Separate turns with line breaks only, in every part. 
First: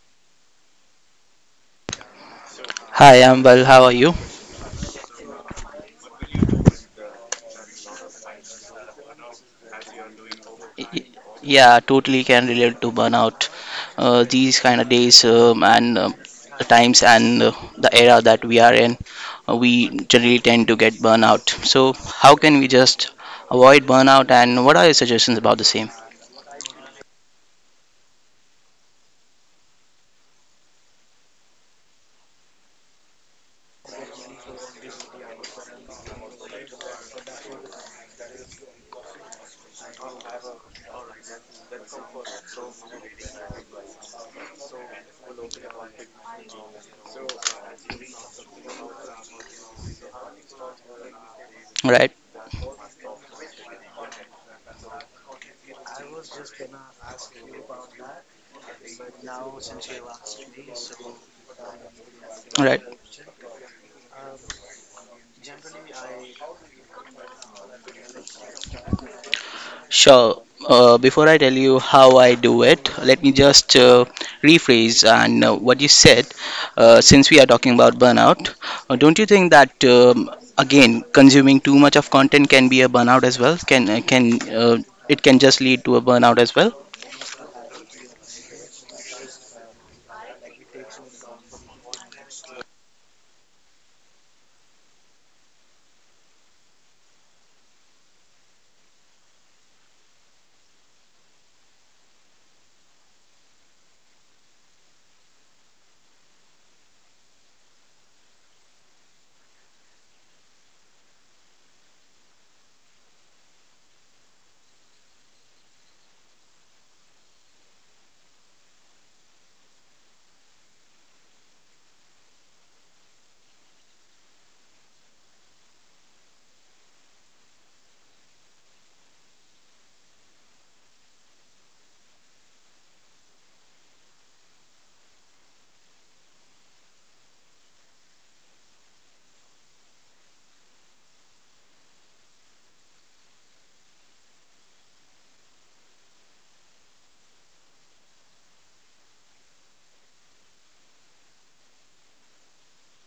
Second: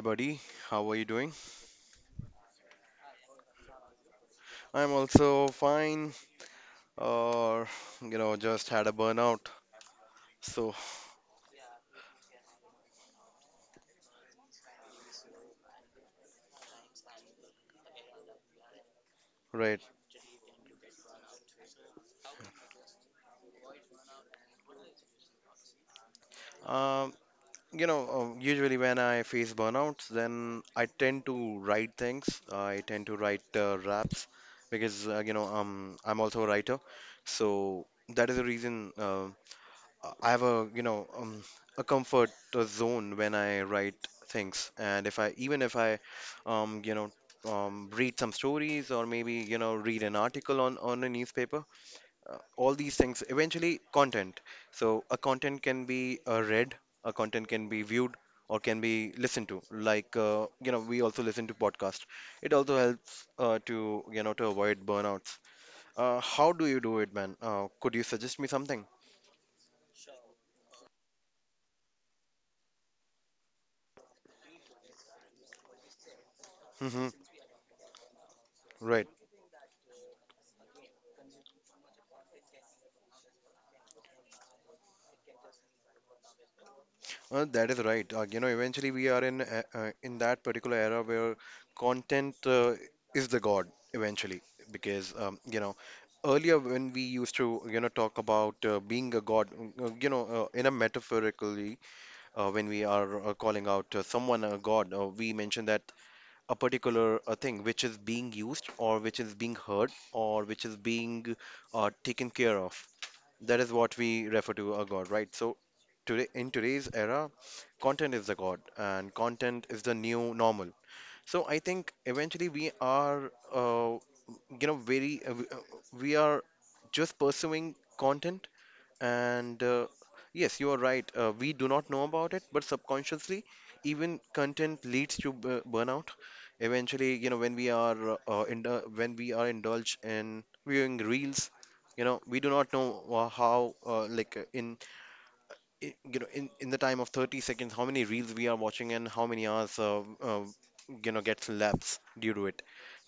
buddy. How are you doing?
Hi, I'm well. How are you?
I'm also fine. Or, just had a burnout. So,
Y- Yeah, totally can relate to burnout. These kind of days and the times and the era that we are in, we
right.
generally tend to get burnout. So, how can we just avoid burnout and what are your suggestions about the same?
Um, Usually when I face burnouts, then I tend to write things. I tend to write raps because, I'm also a writer. So that is the reason. I have a a comfort zone when I write things, and if I even if I um, you know read some stories or maybe read an article on a newspaper,
Right,
all these things eventually content. So a content can be read, a content can be viewed, or can be listened to. Like we also listen to podcast. It also
right.
helps to to avoid burnouts. How do you do it, man? Could you suggest me something?
Sure. Before I tell you how I do it, let me just rephrase and what you said.
Hmm.
Since we are talking about burnout,
Right.
don't you think that again consuming too much of content can be a burnout as well? Can it can just lead to a burnout as well?
That is right. Eventually we are in a- in that particular era where content is the god eventually because earlier when we used to talk about being a god, in a metaphorically, when we are calling out someone a god, we mention that a particular thing which is being used or which is being heard or which is being taken care of, that is what we refer to a god, right? So today in today's era, content is the god and content is the new normal. So I think eventually we are you know very we are just pursuing content, and yes, you are right. We do not know about it, but subconsciously, even content leads to b burnout. Eventually, when we are in when we are indulged in viewing reels, you know, we do not know how like in I- you know in the time of 30 seconds how many reels we are watching and how many hours, gets lapsed due to it.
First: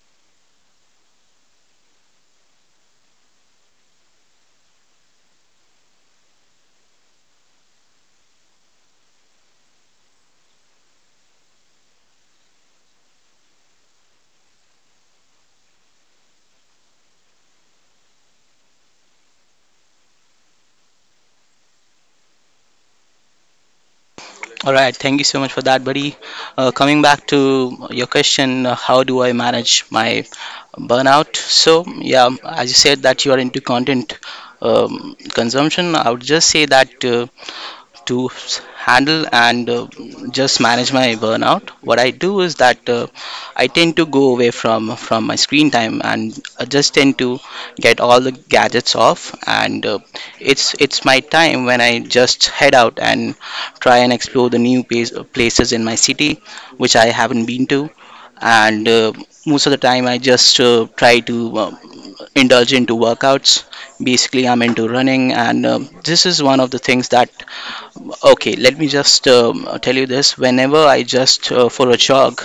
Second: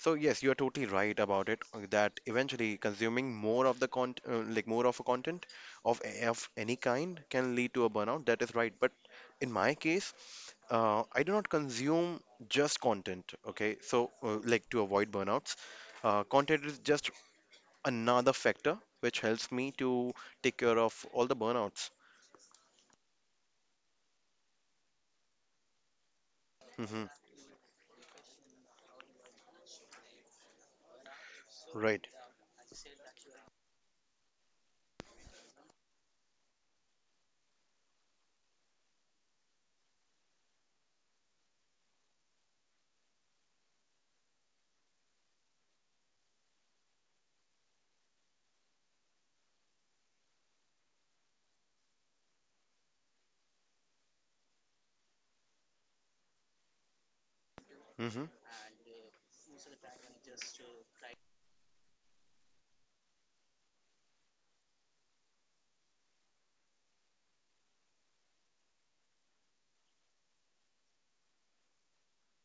So yes, you are totally right about it, that eventually consuming more of the con like more of a content of, of any kind can lead to a burnout, that is right, but in my case, I do not consume just content, okay? So, like to avoid burnouts, content is just another factor which helps me to take care of all the burnouts.
All right. Thank you so much for that, buddy. Coming
Hmm.
back to your question, how do I manage my burnout? So
Right.
yeah, as you said that you are into content consumption, I would just say that. To handle and just manage my burnout, what I do is that I tend to go away from my screen time, and I just tend to get all the gadgets off, and it's my time when I just head out and try and explore the new place, places in my city which I haven't been to.
Mm-hmm.
And most of the time I just try to indulge into workouts. Basically I'm into running, and this is one of the things that— Okay, let me just tell you this. Whenever I just for a jog,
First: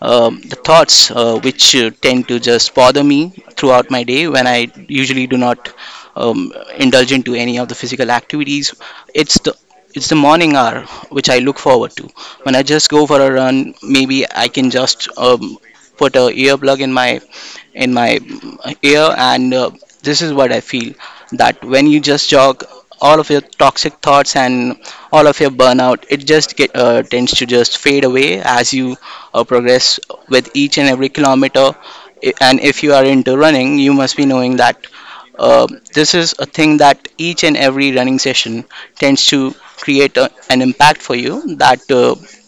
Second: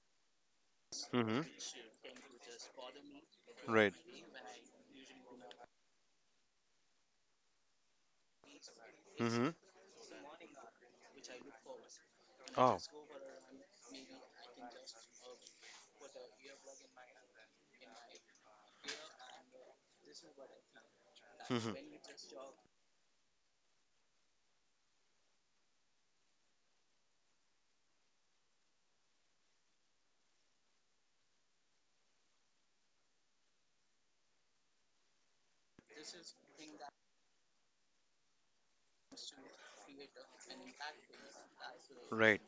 the thoughts
Mm-hmm.
which tend to just bother me throughout
Right.
my day when I usually do not indulge into any of the physical activities, it's
Mm-hmm.
the it's the morning hour which I look forward to. When I
Oh.
just go for a run, maybe I can just put a earplug in my ear, and this is what I feel that
Mm-hmm.
when you just jog, all of your toxic thoughts and all of your burnout, it just tends to just fade away as you progress with each and every kilometer. And if you are into running, you must be knowing that uh, this is a thing that each and every running session tends to create a, an impact for you that
Right.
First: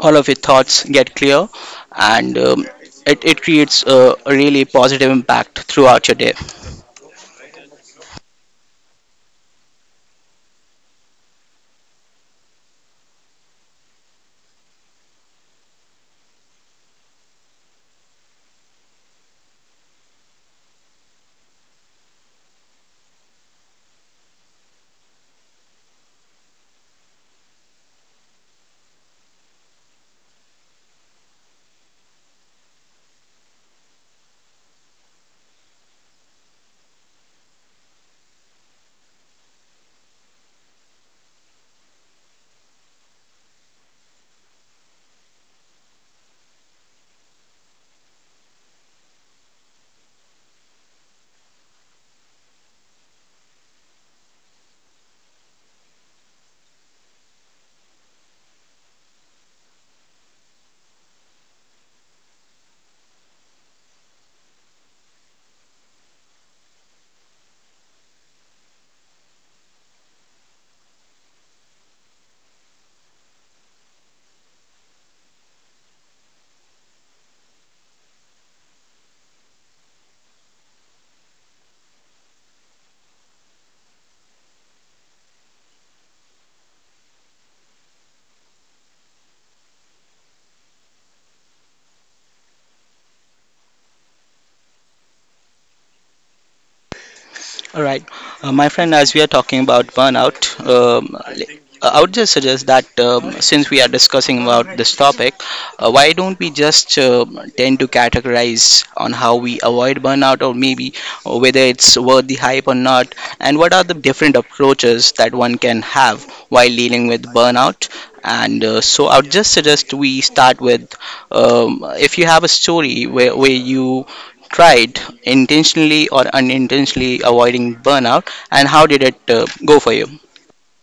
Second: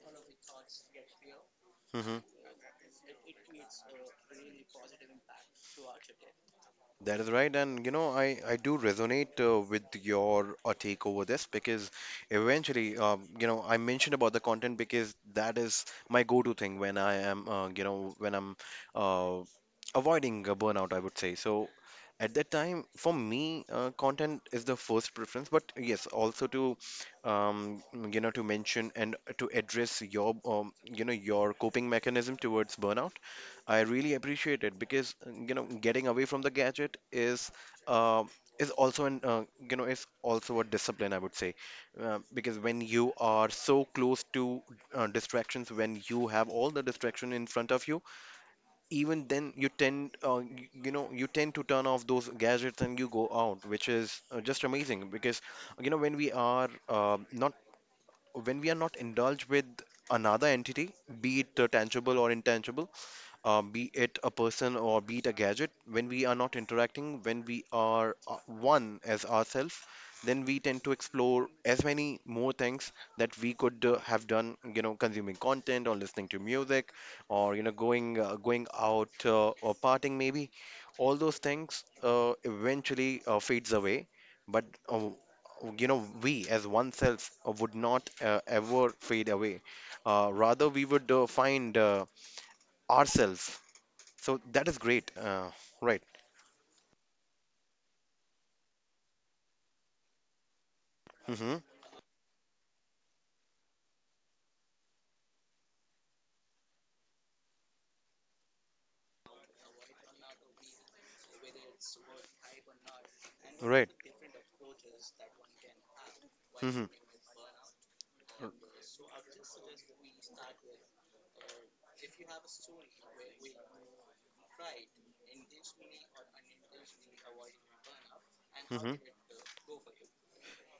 all of your thoughts get clear,
Mm-hmm.
and it, it creates a really positive impact throughout your day.
That is right, and you know, I do resonate with your take over this because eventually, I mentioned about the content because that is my go-to thing when I am, when I'm uh, avoiding a burnout, I would say. So at that time, for me, content is the first preference, but yes, also to, um, to mention and to address your, your coping mechanism towards burnout. I really appreciate it because, getting away from the gadget uh, is also an, is also a discipline, I would say, because when you are so close to distractions, when you have all the distraction in front of you, even then you tend y- you know you tend to turn off those gadgets and you go out, which is just amazing because you know when we are not when we are not indulged with another entity, be it tangible or intangible, be it a person or be it a gadget, when we are not interacting, when we are one as ourselves, then we tend to explore as many more things that we could have done, you know, consuming content or listening to music or, you know, going out or partying maybe. All those things eventually fades away, but we as oneself would not ever fade away. Rather, we would find ourselves. So that is great. Right.
All right, my friend, as we are talking about burnout, um,
Hmm.
I would just suggest that since we are discussing about this topic, why don't we just tend to categorize on how we avoid burnout or maybe whether it's worth the hype or not, and what are
Right.
the different approaches that one can have while
Hmm.
dealing with burnout? And so I would just suggest we start with if you have a story where you tried intentionally or unintentionally avoiding burnout, and how
Hmm.
did it go for you?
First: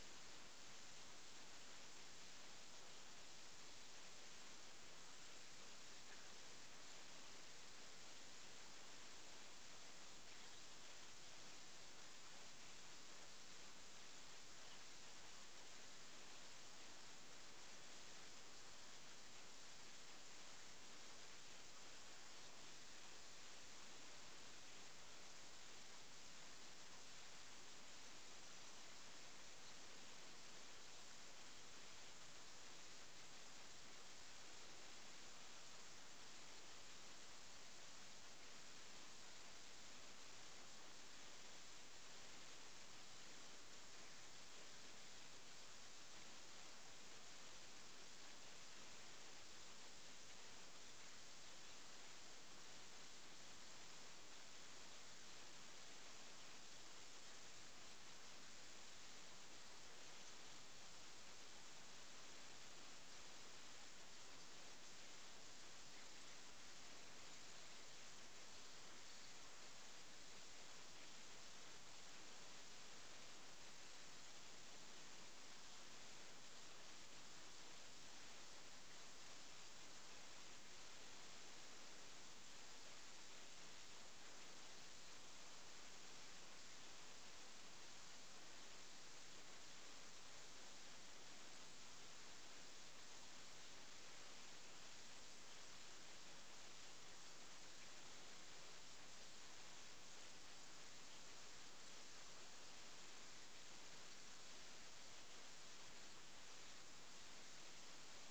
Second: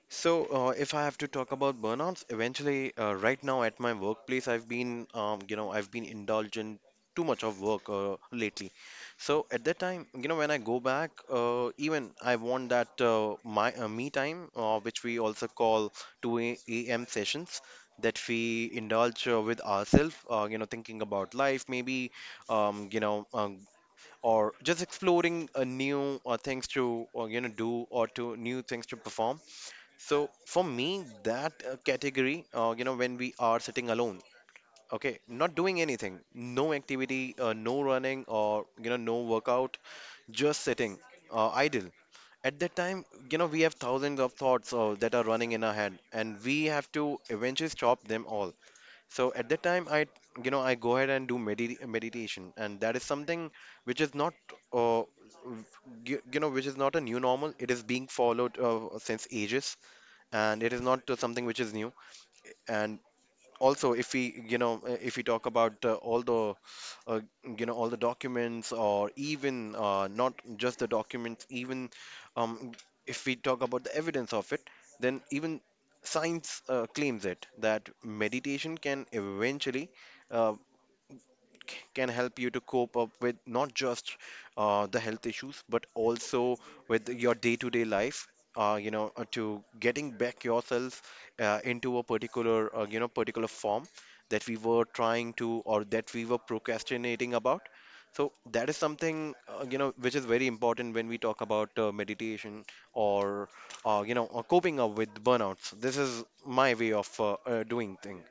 So if I have to talk about burnouts, eventually, right now at my workplace, I've been, I've been indulgent too much of work lately. So at that time, you know, when I go back, even I want that my me time, which we also call 2 a.m. sessions. That we indulge with ourselves, thinking about life, maybe, um, you know, uh, or just exploring a new things to do or to new things to perform. So for me that category, when we are sitting alone, okay, not doing anything, no activity, no running or you know no workout, just sitting idle. At that time, you know, we have thousands of thoughts that are running in our head and we have to eventually stop them all. So at that time, I, I go ahead and do meditation, and that is something which is not uh, which is not a new normal. It is being followed since ages, and it is not something which is new. And also if we if we talk about all the uh, all the documents or even not just the documents, even um, if we talk about the evidence of it, then even science claims it that meditation can eventually, uh, can help you to cope up with not just the health issues, but also with your day-to-day life. To getting back yourself into a particular, particular form that we were trying to or that we were procrastinating about. So that is something, which is very important when we talk about meditation or, or coping up with burnouts. This is my way of doing things.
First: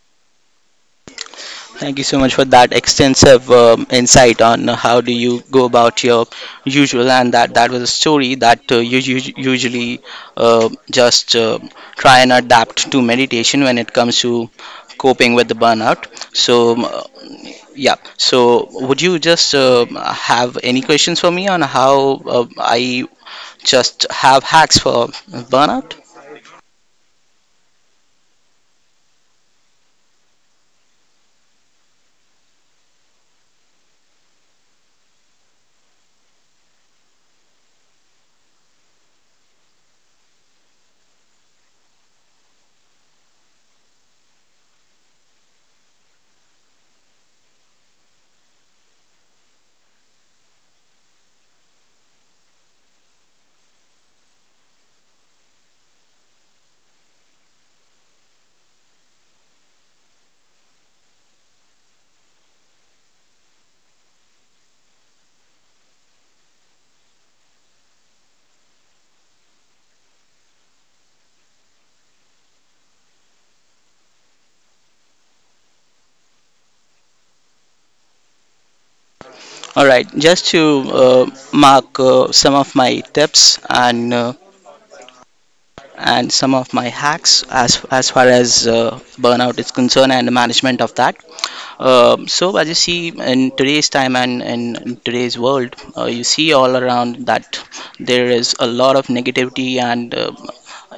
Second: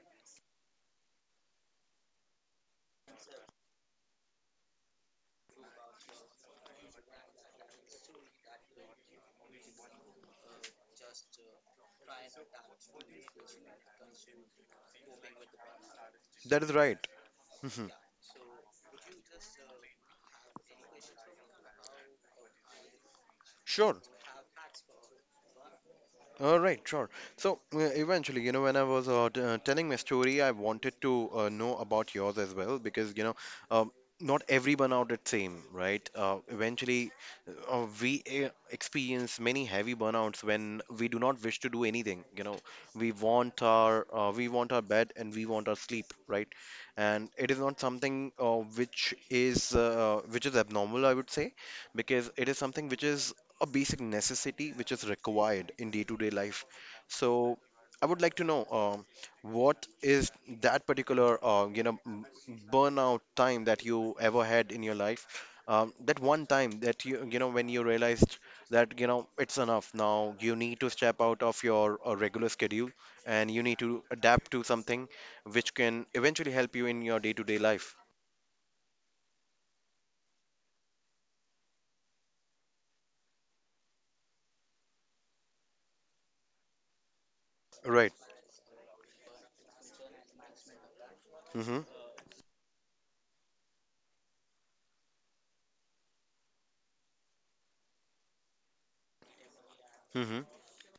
Thank you so much for that extensive insight on how do you go about your usual, and that that was a story that you, you usually just try and adapt to meditation when it comes to coping with the burnout.
That
So
is right. Mhm.
yeah, so would you just have any questions for me on how I
Sure.
just have hacks for burnout?
All right, sure. So eventually, you know, when I was telling my story, I wanted to know about yours as well because, you know, um, not everyone out at same, right? Eventually, we experience many heavy burnouts when we do not wish to do anything. You know, we want our bed and we want our sleep, right? And it is not something which is abnormal, I would say, because it is something which is a basic necessity which is required in day-to-day life. So I would like to know what is that particular burnout time that you ever had in your life? That one time that you know when you realized that you know it's enough now, you need to step out of your regular schedule and you need to adapt to something which can eventually help you in your day-to-day life.
All right, just to uh, mark some of my tips and some of my hacks as
Right.
far as burnout is concerned and the management of that.
Mm-hmm.
So as you see in today's time and in today's world, you see all around that there is a lot of negativity, and
Mm-hmm.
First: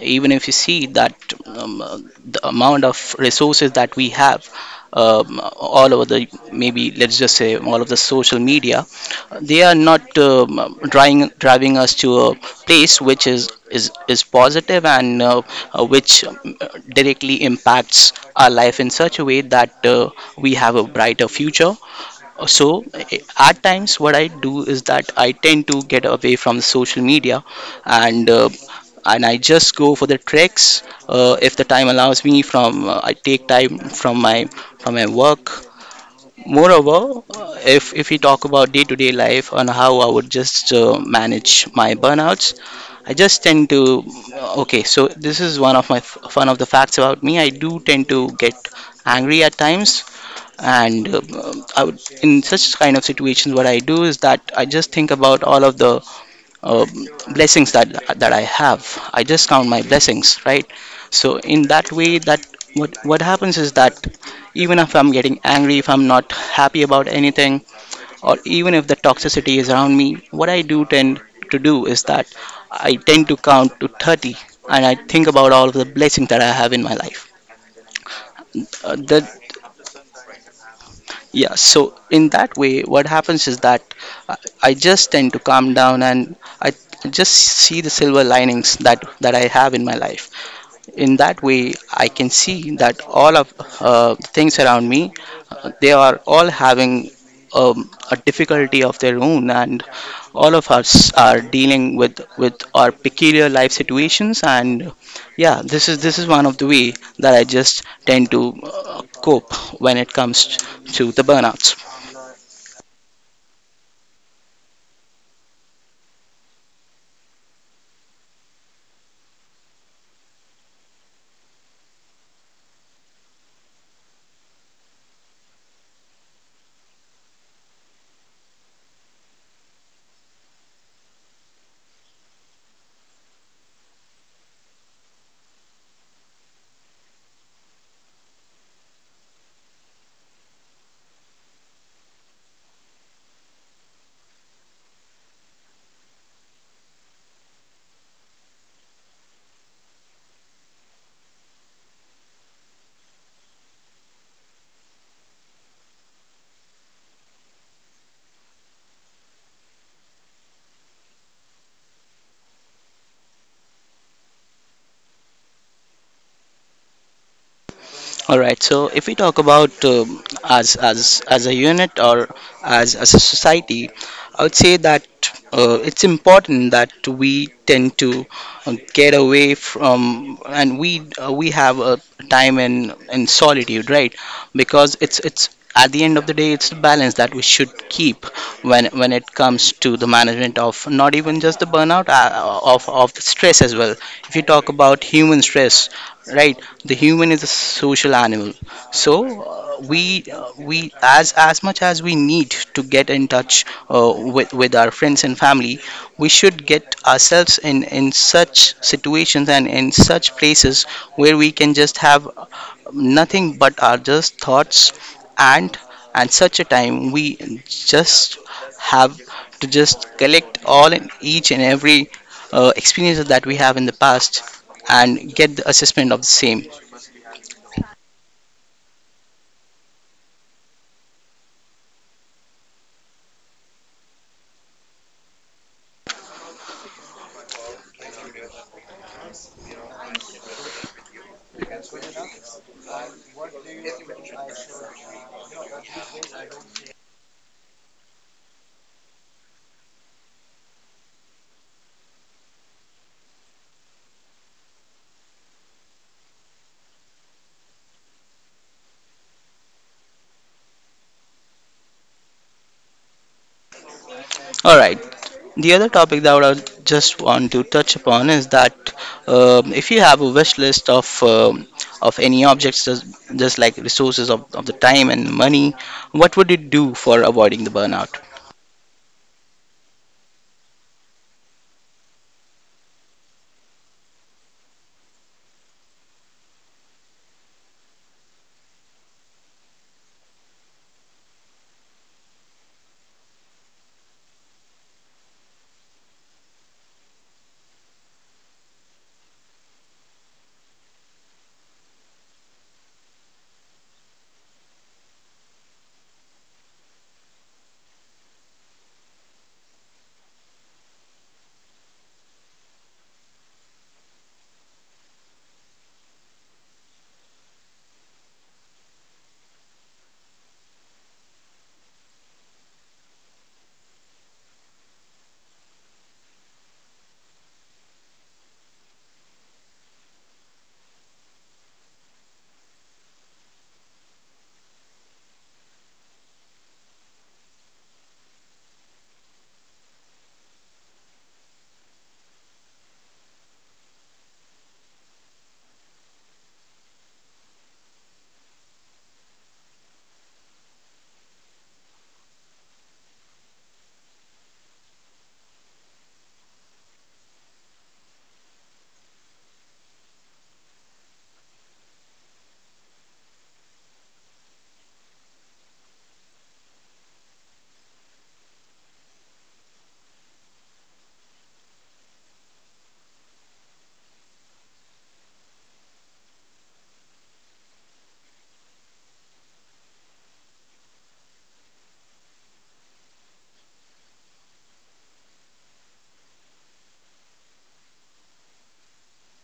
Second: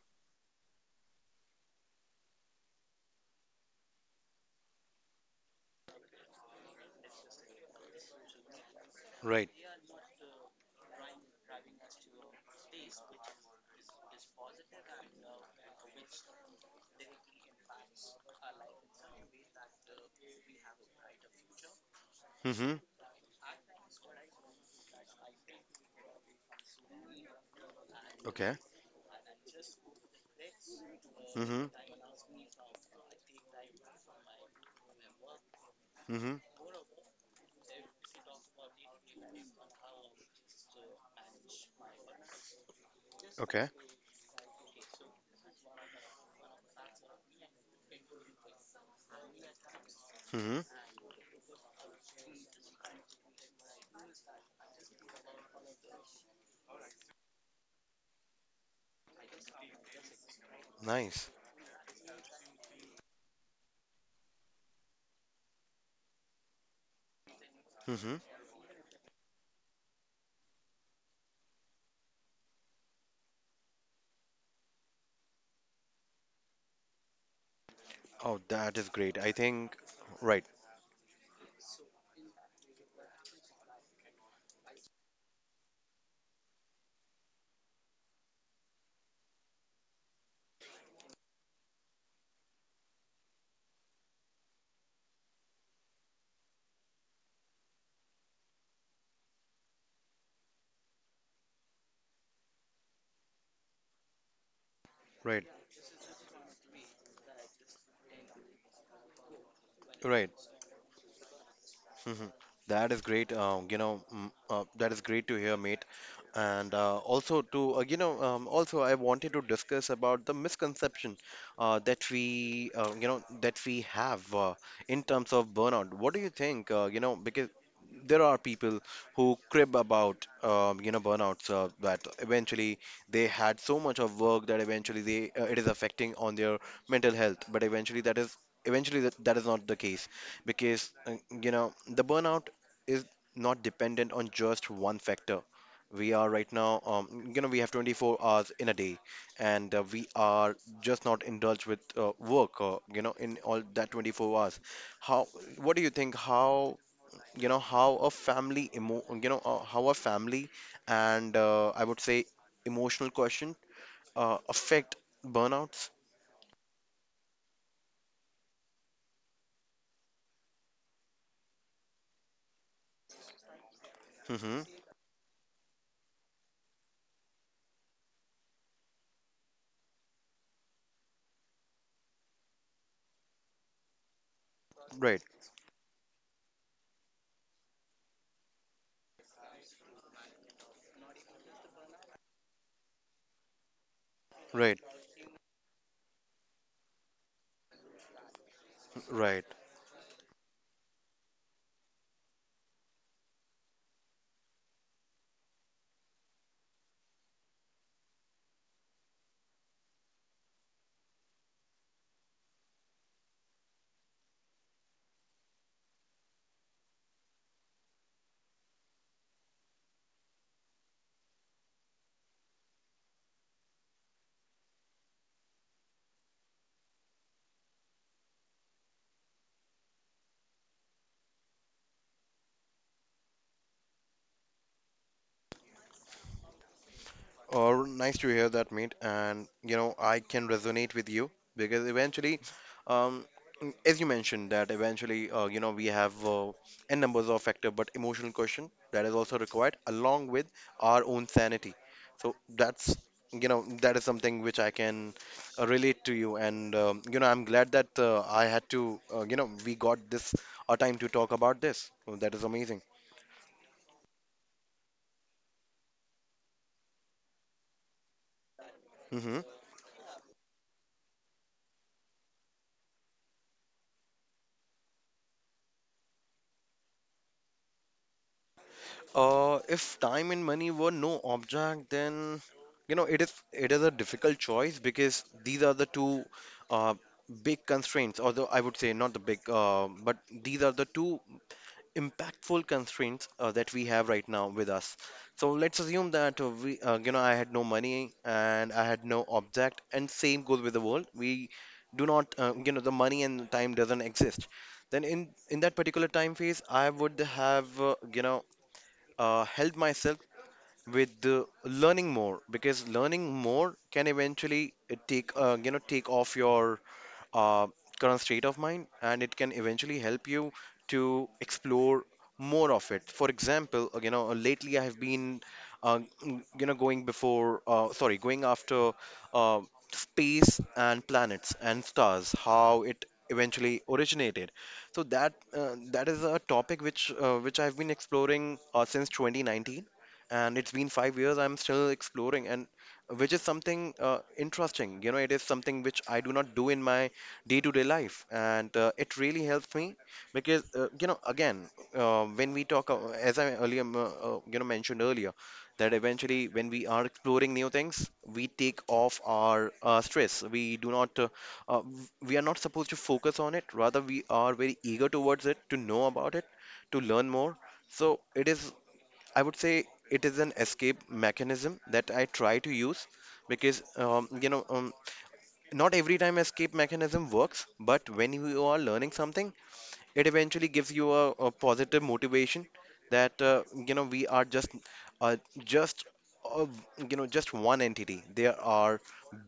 even if you see that um, uh, the amount of resources that we have all over the, maybe let's just say all of the social media,
Right.
they are not driving us to a place which is positive, and which directly impacts our life in such a way that we have a brighter future.
Mm-hmm.
So, at times, what I do is that I tend to get away from social media, and uh,
Okay.
and I just go for the treks if the
Mm-hmm.
time allows me. From I take time from my work.
Mm-hmm.
Moreover, if we talk about day-to-day life and how I would just manage my burnouts, I just
Okay.
tend to okay. So this is one of my one of the facts about me. I do tend to get angry at times,
Mm-hmm.
and I would, in such kind of situations, what I do is that I just think about all of the uh, blessings that that I have. I just count my blessings, right?
Nice.
So in that way, that what happens is that even if I'm getting angry, if I'm not happy about anything
Mm-hmm.
or even if the toxicity is around me, what I do tend to do is that I tend to count to 30 and I think about all of the blessings that I have in my life.
Oh, that is great.
That
I think, right,
Yeah, so in that way, what happens is that I I just tend to calm down and I just see the silver linings that that I have in my life. In that way I can see that all of things around me, they are all having a difficulty of their own, and all of us are dealing with our peculiar life situations, and
right,
yeah, this is one of the way that I just tend to cope when it
right.
comes to the burnouts.
Mhm. That is great. That is great to hear, mate. And also to, also I wanted to discuss about the misconception that we, that we have in terms of burnout. What do you think? Because there are people who crib about, burnouts that eventually they had so much of work that eventually they it is affecting on their mental health, but eventually that is eventually that is not the case because the burnout is not dependent on just one factor. We are right now, we have 24 hours in a day, and we are just not indulged with work, in all that 24 hours. How, what do you think how you know how a family emo- you know how a family and I would say emotional question affect burnouts?
All right. So if we talk about as a unit or as a society, I would
Hmm.
say that it's important that we tend to get away from, and we have a time in solitude, right? Because
Right.
it's at the end of the day it's the balance that we should keep when it comes to the management of not even just the burnout, of the stress as well. If you talk
Right.
about human stress, right, the human is a social animal. So
Right.
we we, as much as we need to get in touch with our friends and family, we should get ourselves in such situations and in such places where we can just have nothing but our just thoughts, and at such a time we just have to just collect all and each and every experiences that we have in the past and get the assessment of the same.
Or nice to hear that, mate. And you know, I can resonate with you because eventually, um, as you mentioned, that eventually, we have n numbers of factor, but emotional question that is also required along with our own sanity. So that's that is something which I can relate to you, and I'm glad that I had to we got this time to talk about this. So that is amazing.
All right. The other topic that I would have just want to touch upon is that
Mm-hmm.
if you have a wish list of any objects, just like resources of the time and money, what would you do for avoiding the burnout?
If time and money were no object, then it is a difficult choice because these are the two uh, big constraints. Although I would say not the big, but these are the two impactful constraints that we have right now with us. So let's assume that I had no money and I had no object, and same goes with the world. We do not, the money and time doesn't exist. Then in that particular time phase, I would have, help myself with learning more, because learning more can eventually take take off your uh, current state of mind, and it can eventually help you to explore more of it. For example, lately I have been going before sorry, going after uh, space and planets and stars, how it eventually originated. So that that is a topic which I've been exploring since 2019, and it's been 5 years I'm still exploring, and which is something interesting. You know, it is something which I do not do in my day-to-day life, and it really helps me because again, when we talk, as I earlier m- you know mentioned earlier, that eventually when we are exploring new things, we take off our stress. We do not we are not supposed to focus on it, rather we are very eager towards it to know about it, to learn more. So it is, I would say, it is an escape mechanism that I try to use, because um, you know um, not every time escape mechanism works, but when you are learning something, it eventually gives you a positive motivation that we are just uh, just uh, just one entity. There are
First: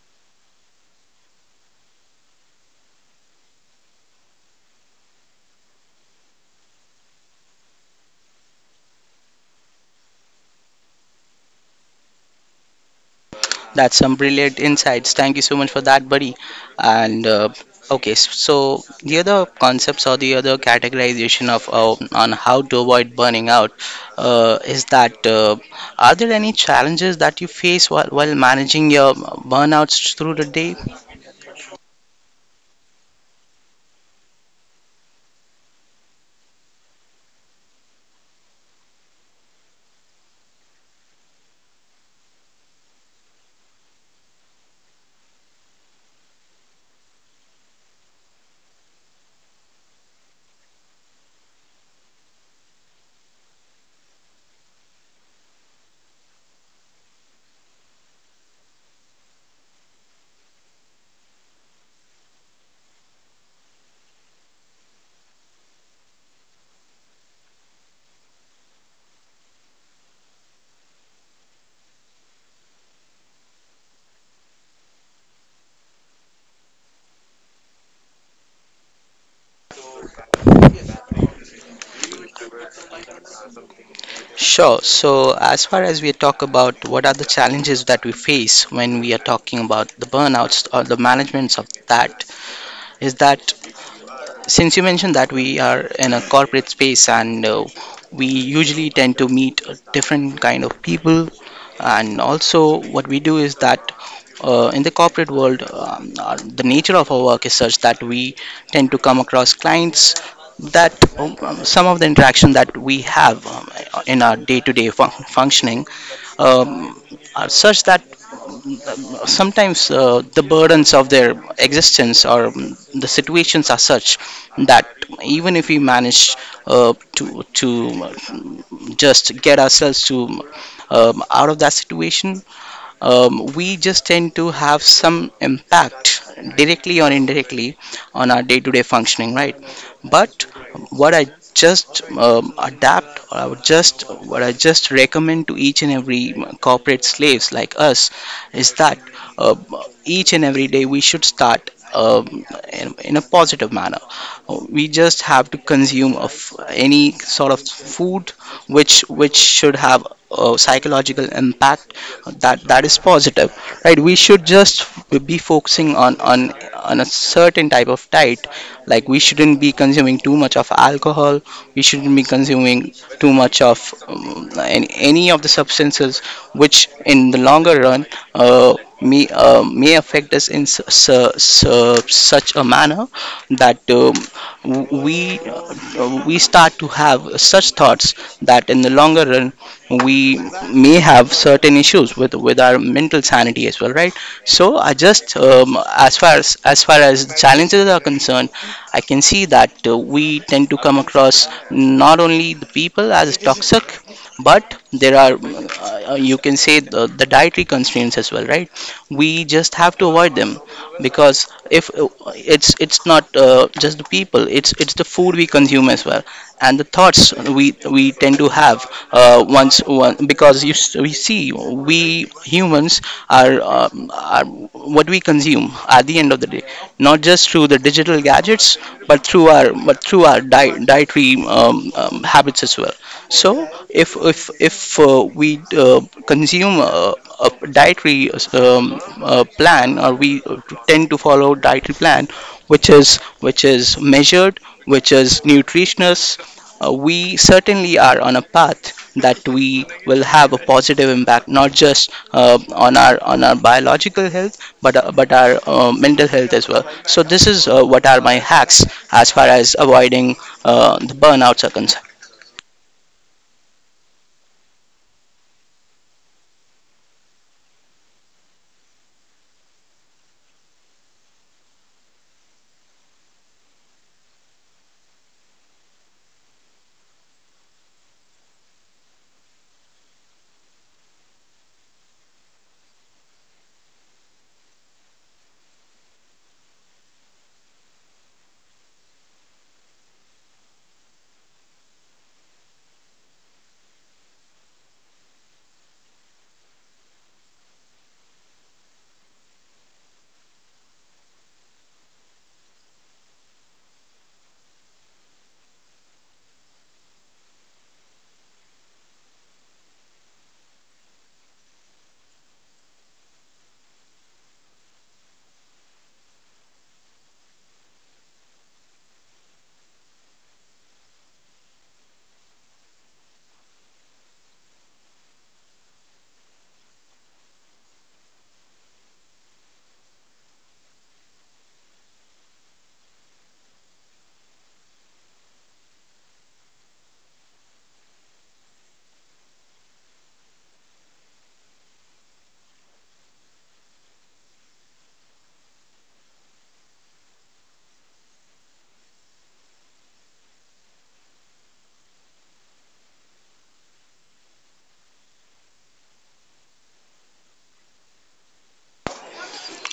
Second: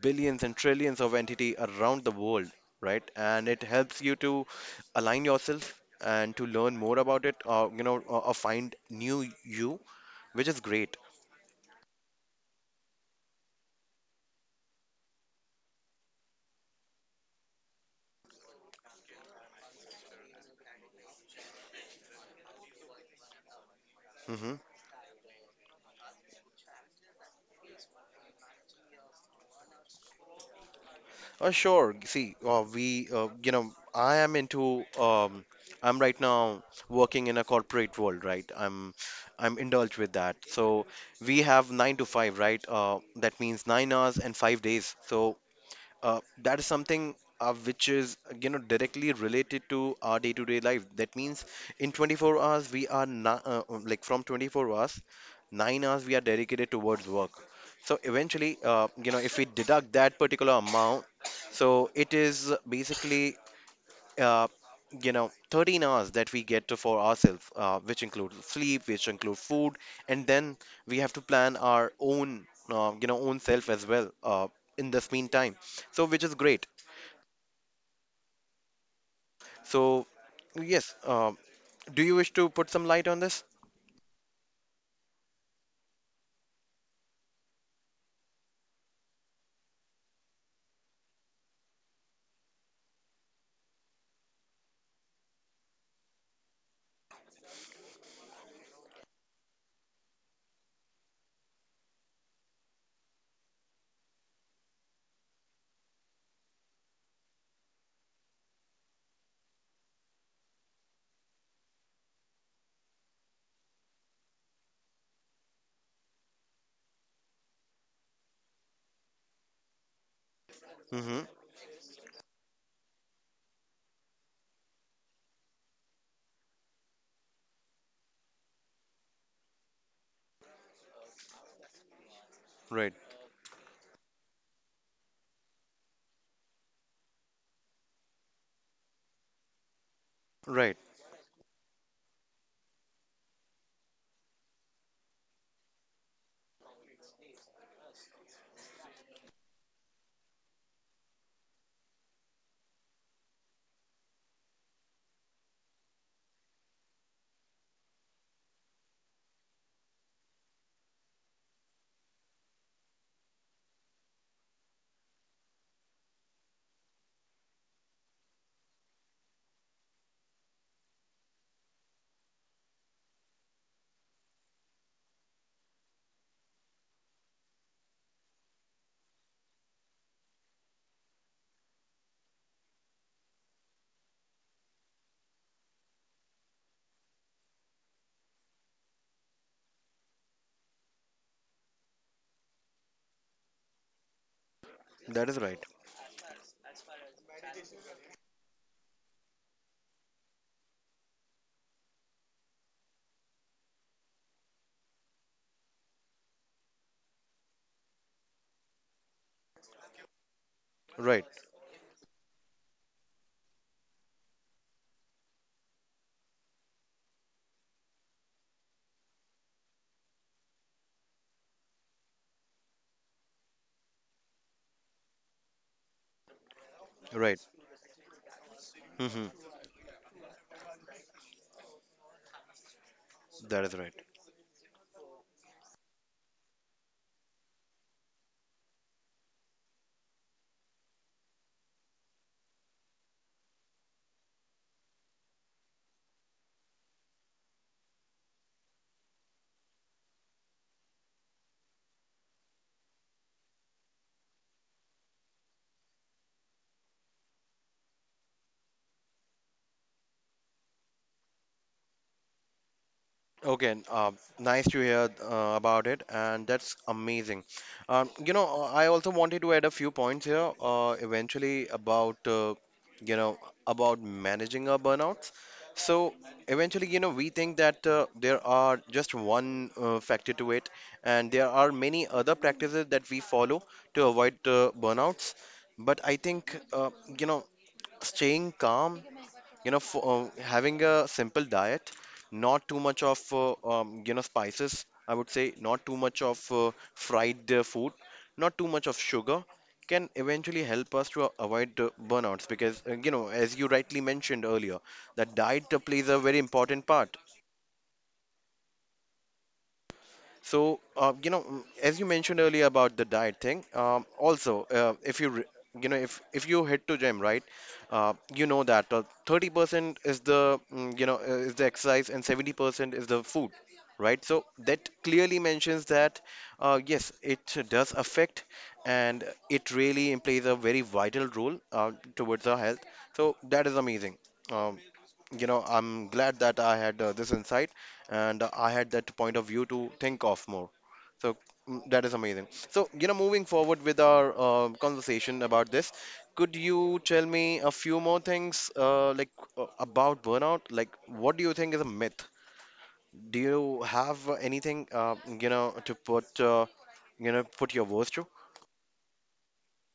billions and trillions of entity around the world, right? And it helps you to align yourself and to learn more about it, or find new you, which is great.
That's some brilliant insights. Thank you so much for that, buddy. And okay, so the other concepts or the other categorization of on how to avoid burning out,
Hmm.
is that are there any challenges that you face while managing your burnouts through the day?
Sure. See, I am into, I'm right now working in a corporate world, right? I'm indulged with that. So we have nine to five, right? That means 9 hours and 5 days. So that is something which is, you know, directly related to our day-to-day life. That means in 24 hours we are not, like from 24 hours, 9 hours we are dedicated towards work. So eventually, if we deduct that particular amount, so it is basically uh, 13 hours that we get to for ourselves, which include sleep, which include food, and then we have to plan our own, own self as well, in this meantime. So which is great. So yes, do you wish to put some light on this?
Sure. So as far as we talk about what are the challenges that we face when we are talking about the burnouts or the managements of that, is that, since you mentioned that we are in a corporate space and we usually tend to meet different kind of people, and also what we do is that in the corporate world, our, the nature of our work is such that we tend to come across clients that some of the interaction that we have in our day-to-day functioning um, are such that sometimes the burdens of
Mm-hmm.
their existence or the situations are such that even if we manage to um, just get ourselves to out of that situation,
Right.
we just tend to have some impact directly or indirectly on our day-to-day functioning, right? But
Right.
what I just adapt, or I would just, what I just recommend to each and every corporate slaves like us is that uh, each and every day we should start in a positive manner. We just have to consume of any sort of food which should have a psychological impact that that is positive, right? We should just be focusing on a certain type of diet. Like we shouldn't be consuming too much of alcohol, we shouldn't be consuming too much of any of the substances which in the longer run uh, may affect us in such a manner that we start to have such thoughts that in the longer run we may have certain issues with our mental sanity as well, right? So I
That
just
is right.
as far as challenges are concerned, I can see that we tend to come across not only the people as toxic, but there are you can say the dietary constraints as well, right? We just have to avoid them.
Right.
Because if it's it's not just the people, it's the food we consume as well, and the thoughts we tend to have. Uh, once one because we see, we humans are what we consume at the end of the day, not
Right.
just through the digital gadgets, but
Mm-hmm.
through our dietary habits as well.
That
So
is right.
if we consume a dietary plan, or we tend to follow dietary plan which is measured, which is nutritious, we certainly are on a path that we will have a positive impact, not just on our biological health, but but our mental health as well. So this is what are my hacks as far as avoiding the burnouts are concerned.
Okay, nice to hear about it, and that's amazing. I also wanted to add a few points here, eventually about you know about managing our burnouts. So eventually, you know, we think that there are just one factor to it, and there are many other practices that we follow to avoid burnouts. But I think you know, staying calm, you know, for having a simple diet, not too much of spices, I would say not too much of fried food, not too much of sugar, can eventually help us to avoid burnouts, because you know, as you rightly mentioned earlier, that diet plays a very important part. So, as you mentioned earlier about the diet thing, also, if you, if you hit to gym, right, you know that 30% is the, is the exercise, and 70% is the food, right? So that clearly mentions that, yes, it does affect, and it really plays a very vital role towards our health. So that is amazing. Um, I'm glad that I had this insight and I had that point of view to think of more. So that is amazing. So, you know, moving forward with our conversation about this, could you tell me a few more things like about burnout? Like, what do you think is a myth? Do you have anything, to put, put your words to?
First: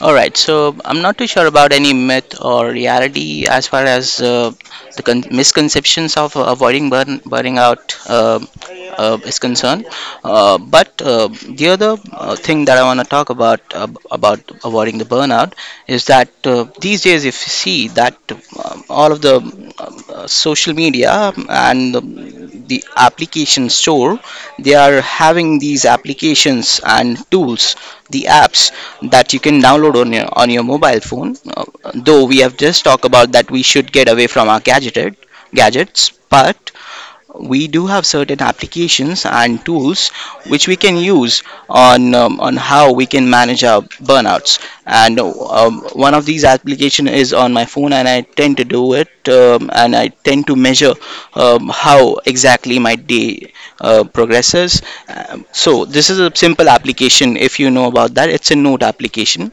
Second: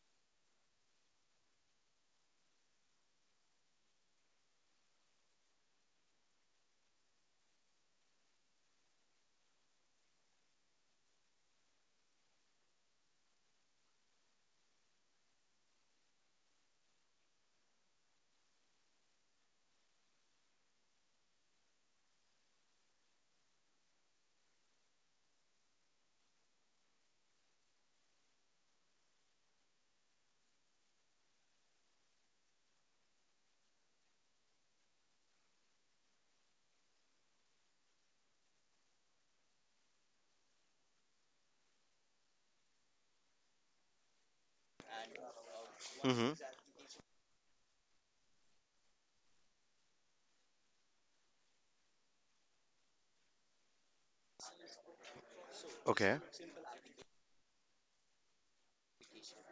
All right, so I'm not too sure about any myth or reality as far as the misconceptions of avoiding burning out is concerned. But the other thing that I want to talk about avoiding the burnout is that these days, if you see that all of the social media and the application store, they are having these applications and tools, the apps that you can download on your mobile phone. Though we have just talked about that we should get away from our gadgeted gadgets, but we do have certain applications and tools which we can use on how we can manage our burnouts. And one of
Mm-hmm.
these application is on my phone, and I tend to do it and I tend to measure how exactly my day progresses. So this
Okay.
is a simple application. If you know about that, it's a Node application.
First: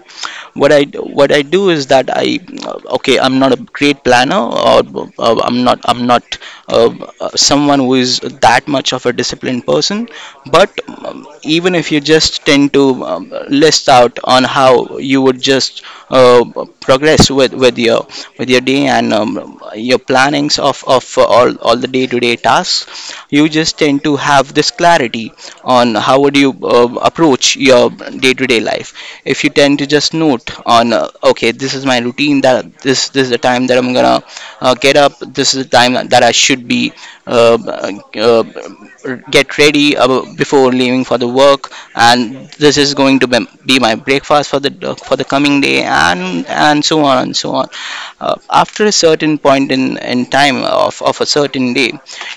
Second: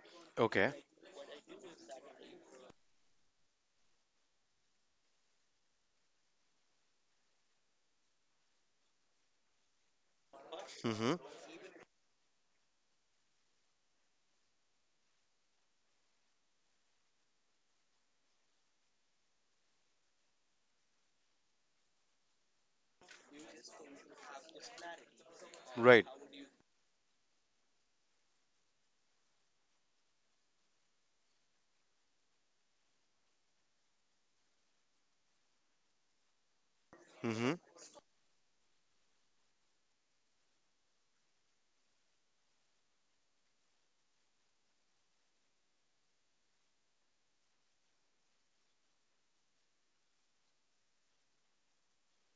What
Okay.
I what I do is that I okay, I'm not a great planner, or I'm not uh, someone who is that much of a disciplined person, but
Mm-hmm.
even if you just tend to list out on how you would just uh, progress with your day, and your plannings of all the day-to-day tasks, you just tend to have this clarity on
Right.
how would you approach your day-to-day life. If you tend to just note on okay, this is my routine, that this is the time that I'm gonna get up, this is the time that I should be
Mm-hmm.
uh, uh, get ready before leaving for the work, and this is going to be my breakfast for the coming day, and so on and so on. After a certain point in time of a certain day,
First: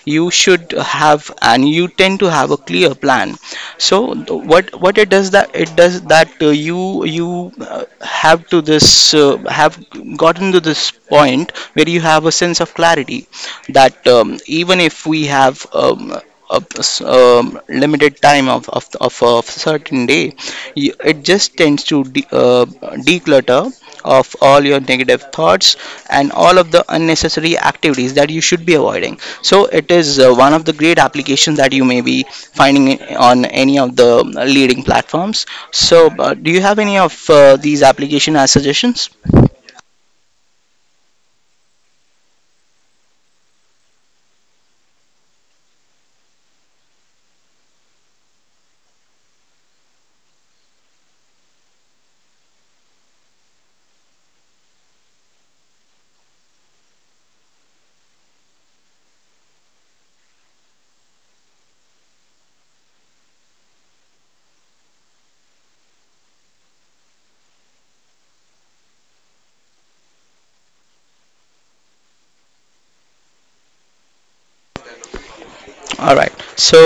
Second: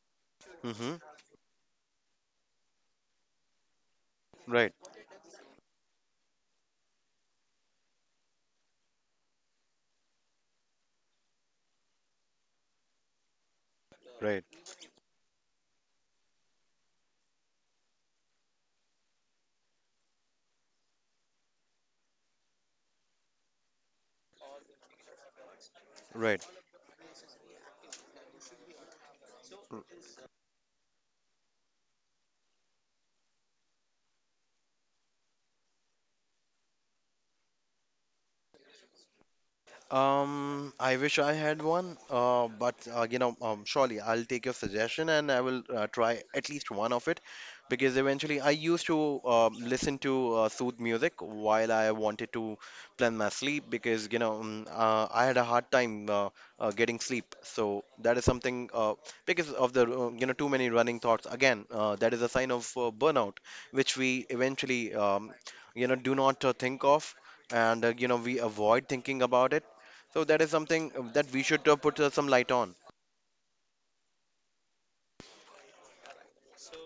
Mm-hmm.
you tend to have a clear plan. So th- what
Right.
what it does that you have to this have gotten to this point where you have a sense of clarity that
Right.
even if we have limited time of a certain day, it just tends to declutter of all your negative thoughts and
Right.
all of the unnecessary activities that you should be avoiding. So it is one of the great applications that you may be finding it on any of the leading platforms. So do you have any of these application as suggestions?
I wish I had one, but surely I'll take your suggestion and I will try at least one of it, because eventually I used to listen to sooth music while I wanted to plan my sleep, because I had a hard time getting sleep. So that is something because of the too many running thoughts. Again, that is a sign of burnout, which we eventually do not think of. And we avoid thinking about it. So that is something that we should put some light on.
All right. So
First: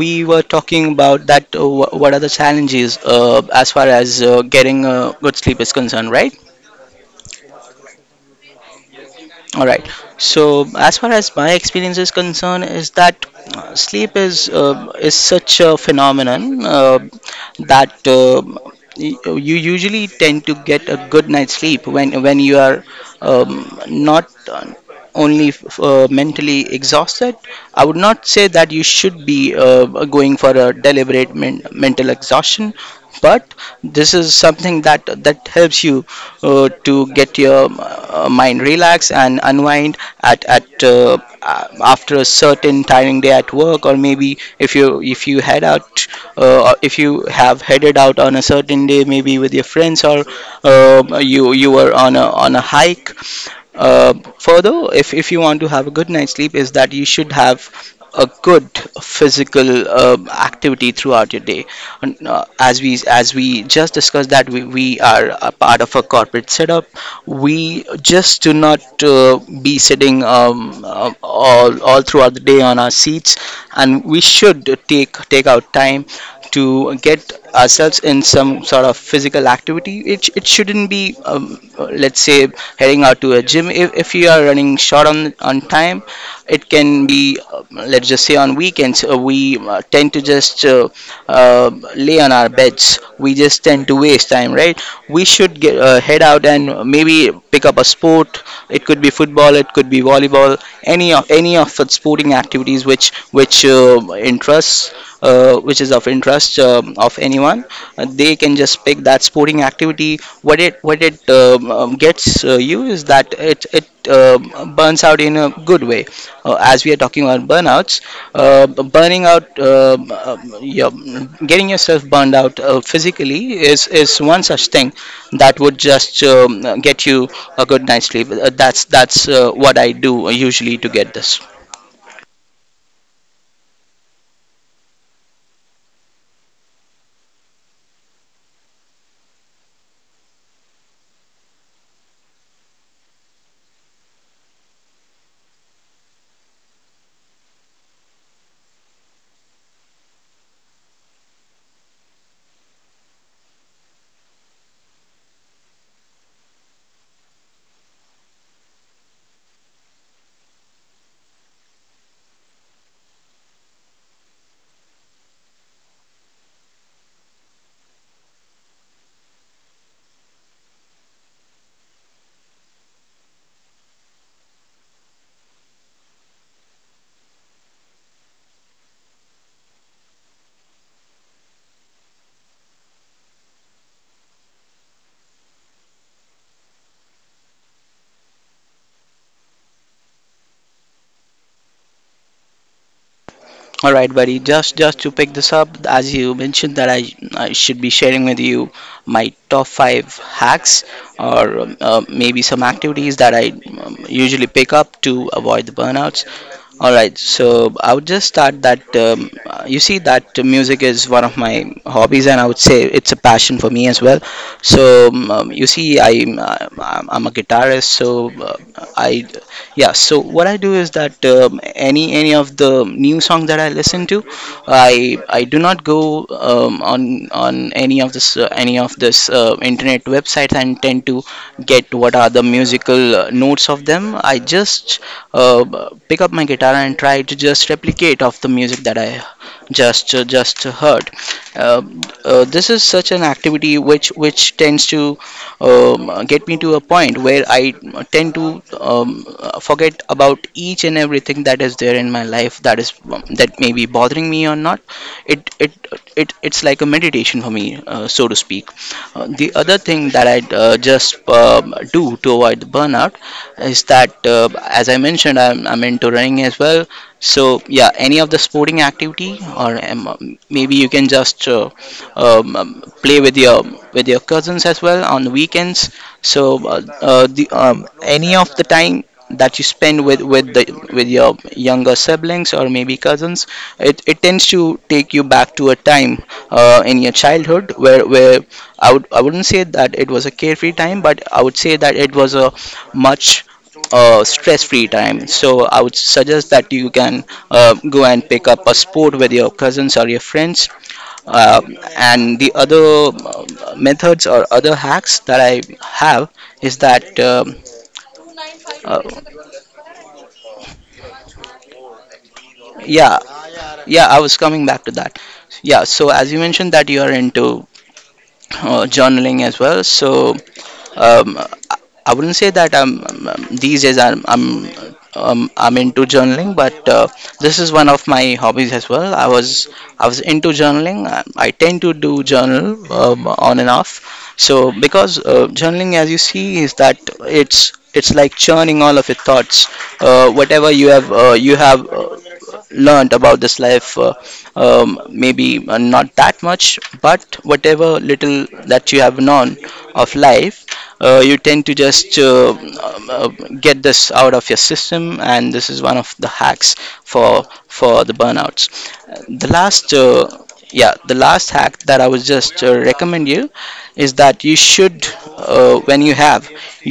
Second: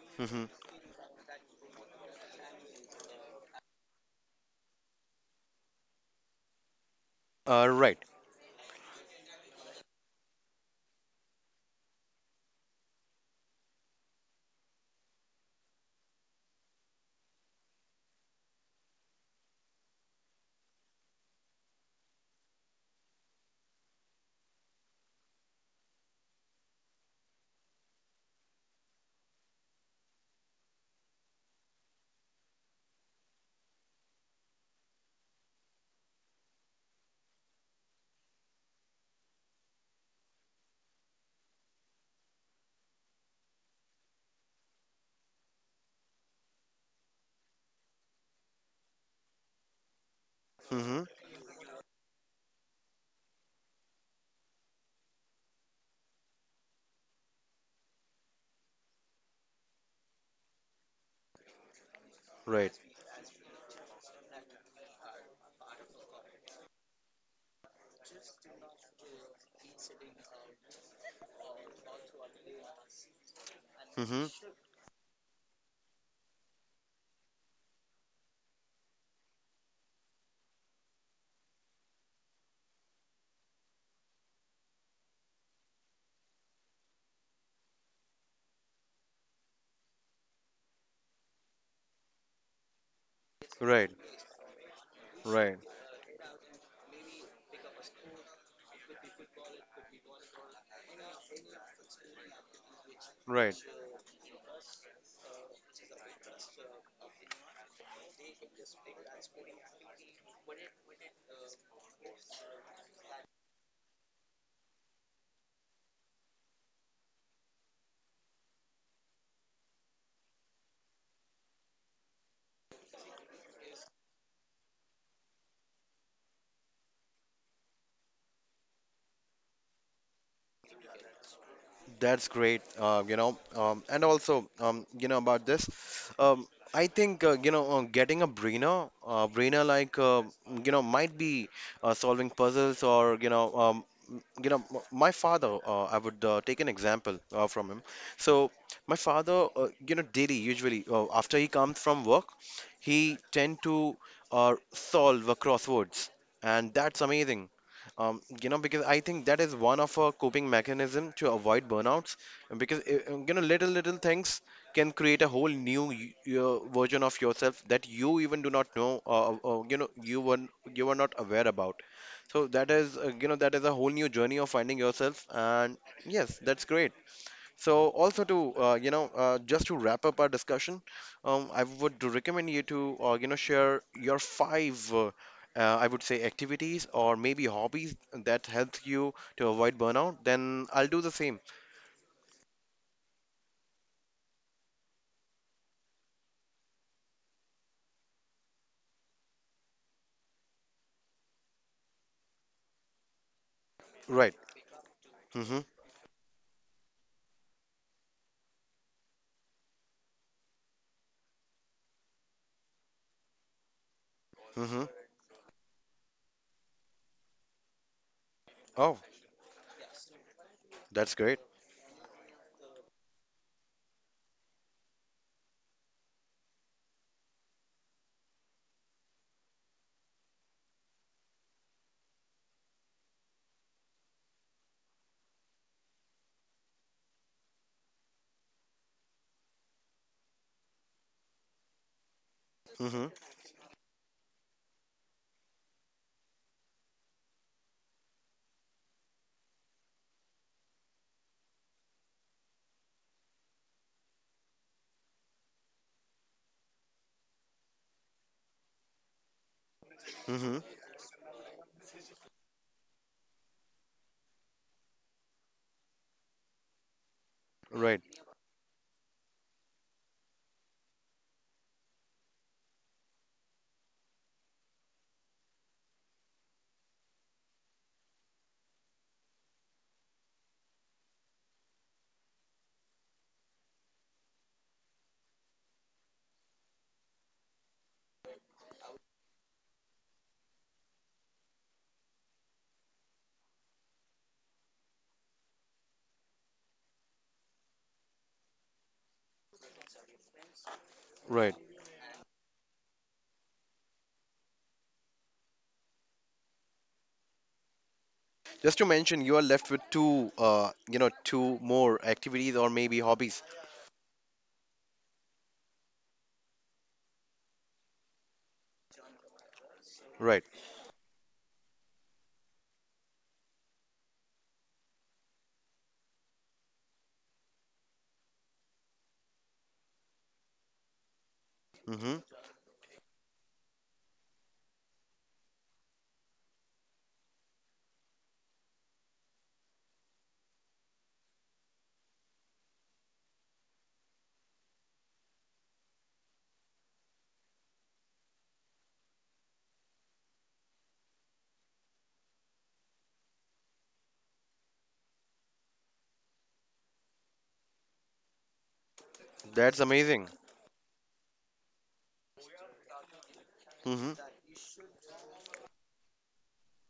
we were
Mm-hmm.
talking about that. What are the challenges as far as getting good sleep is concerned, right?
Right.
All right. So as far as my experience is concerned, is that sleep is such a phenomenon that y- you usually tend to get a good night's sleep when you are um, not only mentally exhausted. I would not say that you should be going for a deliberate mental exhaustion, but this is something that helps you to get your mind relaxed and unwind at after a certain tiring day at work, or maybe if you head out, or if you have headed out on a certain day, maybe with your friends, or uh,
Mm-hmm.
you you were on a hike. Further, if you want to have a good night's sleep, is that you should have a good physical activity throughout your day. And uh,
Right.
as we as we just discussed that we are a part of a corporate setup, we just do not be sitting all throughout the day on our seats, and we
Mm-hmm.
should take out time to get ourselves in some sort of physical activity. It shouldn't be, let's say, heading out to a gym. If you are running short on time, it can be, let's just say, on weekends, we tend to just uh, lay on our beds. We just tend
Right.
to waste time, right? We
Right.
should get, head out and maybe pick up a sport. It could be football, it could be volleyball, any of the sporting activities which
Right.
interests which is of interest of anyone. They can just pick that sporting activity. What it gets you is that it burns out in a good way. As we are talking about burnouts, burning out getting yourself burned out physically is one such thing that would just get you a good night's sleep. That's what I do usually to get this.
That's great, and also, about this, um, I think, getting a brainer, brainer like, might be solving puzzles, or, you know, my father, I would take an example from him. So my father, daily, usually, after he comes from work, he tend to solve a crosswords, and that's amazing. You know, because I think that is one of our coping mechanism to avoid burnouts, and because little things can create a whole new your version of yourself that you even do not know, or you know, you were, you were not aware about. So that is that is a whole new journey of finding yourself, and yes, that's great. So also to, just to wrap up our discussion, I would recommend you to share your five, I would say, activities or maybe hobbies that help you to avoid burnout. Then I'll do the same.
All right, buddy. Just to pick this up, as you mentioned that I should be sharing with you my top five hacks, or maybe some activities that I
Right.
usually pick up to
Mm-hmm.
avoid the burnouts. All right, so I would just start that. You see, that music is one of my hobbies, and I would say it's a passion for me as well.
Mm-hmm.
So you see, I'm I'm a guitarist, so
Oh,
I yeah. So what I do is
that's
that
great.
any of the new songs that I listen to, I do not go on any of this internet websites and tend to get what are the musical notes of them. I just pick up my guitar and try to just replicate of the music that I just heard. Uh, this is
Mm-hmm.
such an activity which tends to get me to a point where I tend to forget about each and everything that is there in my life that is that may be bothering me or not. It it it's like a meditation for me, so to speak. The other thing that I
Mm-hmm.
just do to avoid the burnout is that as I mentioned, I'm into running as well. So yeah,
Right.
any of the sporting activity, or maybe you can just play with your cousins as well on the weekends. So the any of the time that you spend with the with your younger siblings or maybe cousins, it tends to take you back to a time in your childhood where I wouldn't say that it was a carefree time, but I would say that it was a much stress-free time. So I would suggest that you can go and pick up a sport with your cousins or your friends.
Right.
Uh, and the other methods or other hacks that I have is that
Just to
uh,
mention, you are left with two, two more activities or maybe
yeah,
hobbies.
yeah I was coming back to that. Yeah, so as you mentioned that you are into journaling as well. So
Right.
I wouldn't say that I'm these days I'm into journaling, but this is one of my hobbies as well. I was into journaling. I tend to do
Mm-hmm.
journal on and off. So because journaling, as you see, is that it's like churning all of your thoughts, whatever you have you have. Learned about this life, maybe not that much, but whatever little that you have known of life, you tend to just get this out of your system. And this is one of the hacks for the burnouts. Uh, the
That's
last uh,
amazing.
yeah the last hack that I would just recommend you is
Mm-hmm.
that you should when you have,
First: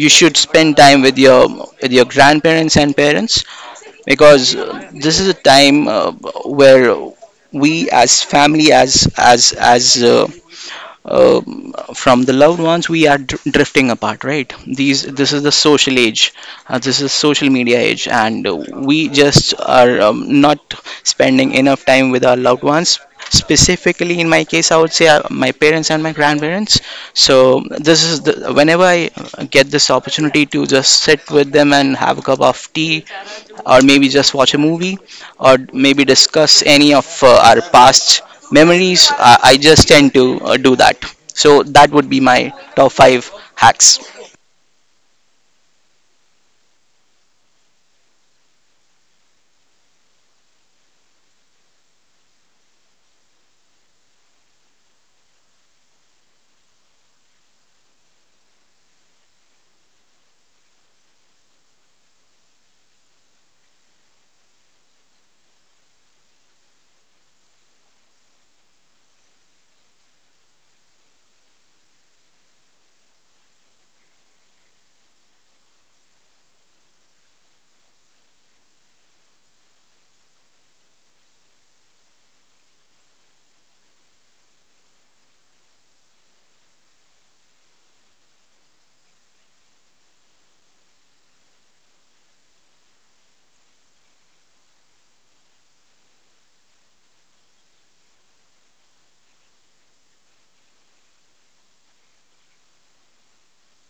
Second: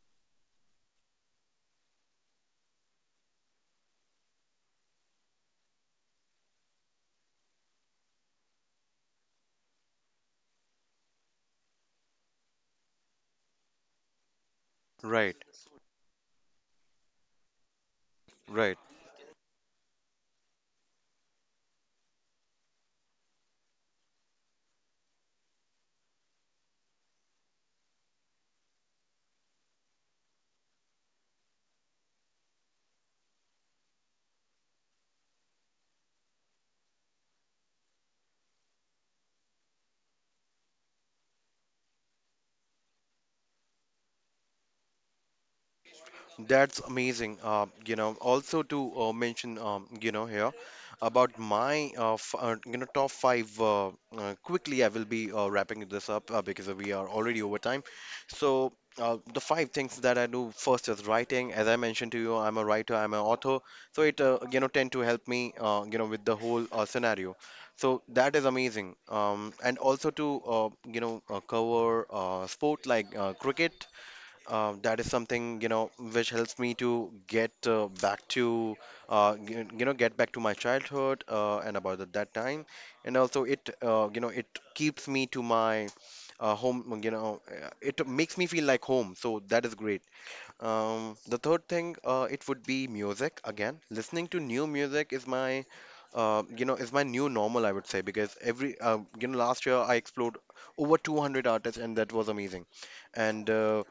you should spend time with your grandparents and parents. Because this is a time where we as family as uh, from the loved ones, we are drifting apart, right? these This
Right.
is the social age, this is social media age, and
Right.
we just are not spending enough time with our loved ones, specifically in my case. I would say my parents and my grandparents. So this is the, whenever I get this opportunity to just sit with them and have a cup of tea, or maybe just watch a movie, or maybe discuss any of our past memories, I just tend to do that. So that would be my top five hacks.
That's amazing. Also to mention, here about my f you know top five. Quickly, I will be wrapping this up because we are already over time. So the five things that I do first is writing. As I mentioned to you, I'm a writer, I'm an author, so it tend to help me with the whole scenario. So that is amazing. And also to cover sport like cricket. That is something, you know, which helps me to get back to get back to my childhood and about at that time, and also it it keeps me to my home, you know, it makes me feel like home. So that is great. The third thing, it would be music. Again, listening to new music is my is my new normal, I would say, because every, last year I explored over 200 artists, and that was amazing. And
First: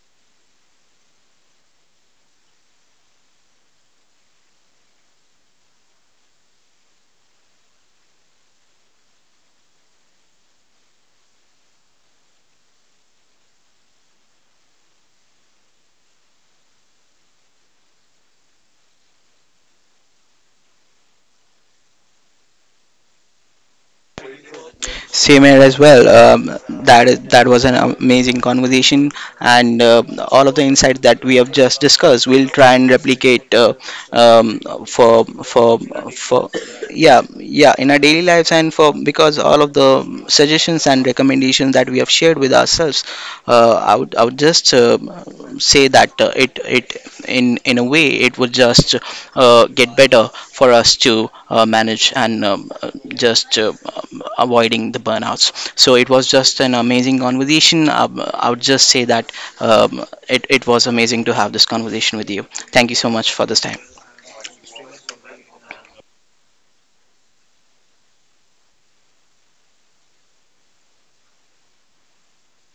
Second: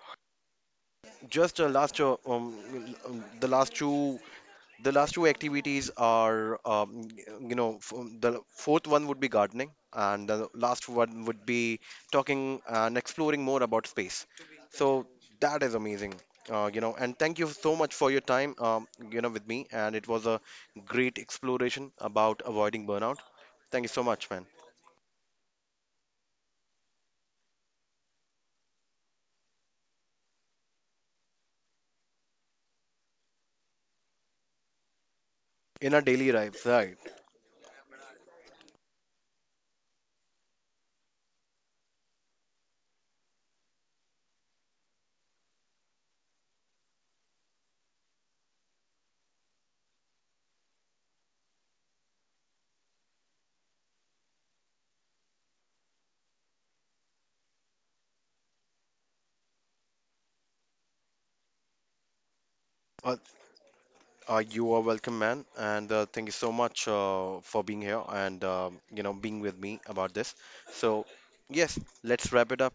just last the last two, the last two activities are, the fourth one would be gardening, and the last one would be talking and exploring more about space. So that is amazing. And thank you so much for your time, with me, and it was a great exploration about avoiding burnout. Thank you so much, man.
Same here as well. That was an amazing conversation, and all of the insights that we have just discussed, we'll try and replicate um, for for
In our daily
for
lives, right?
yeah, in our daily lives. And for because all of the suggestions and recommendations that we have shared with ourselves, I would just say that it it in a way it would just get better for us to manage and just avoiding the burnouts. So it was just an amazing conversation. I would just say that it was amazing to have this conversation with you. Thank you so
uh,
much for this time.
You are welcome, man, and thank you so much for being here and you know being with me about this. So, yes, let's wrap it up.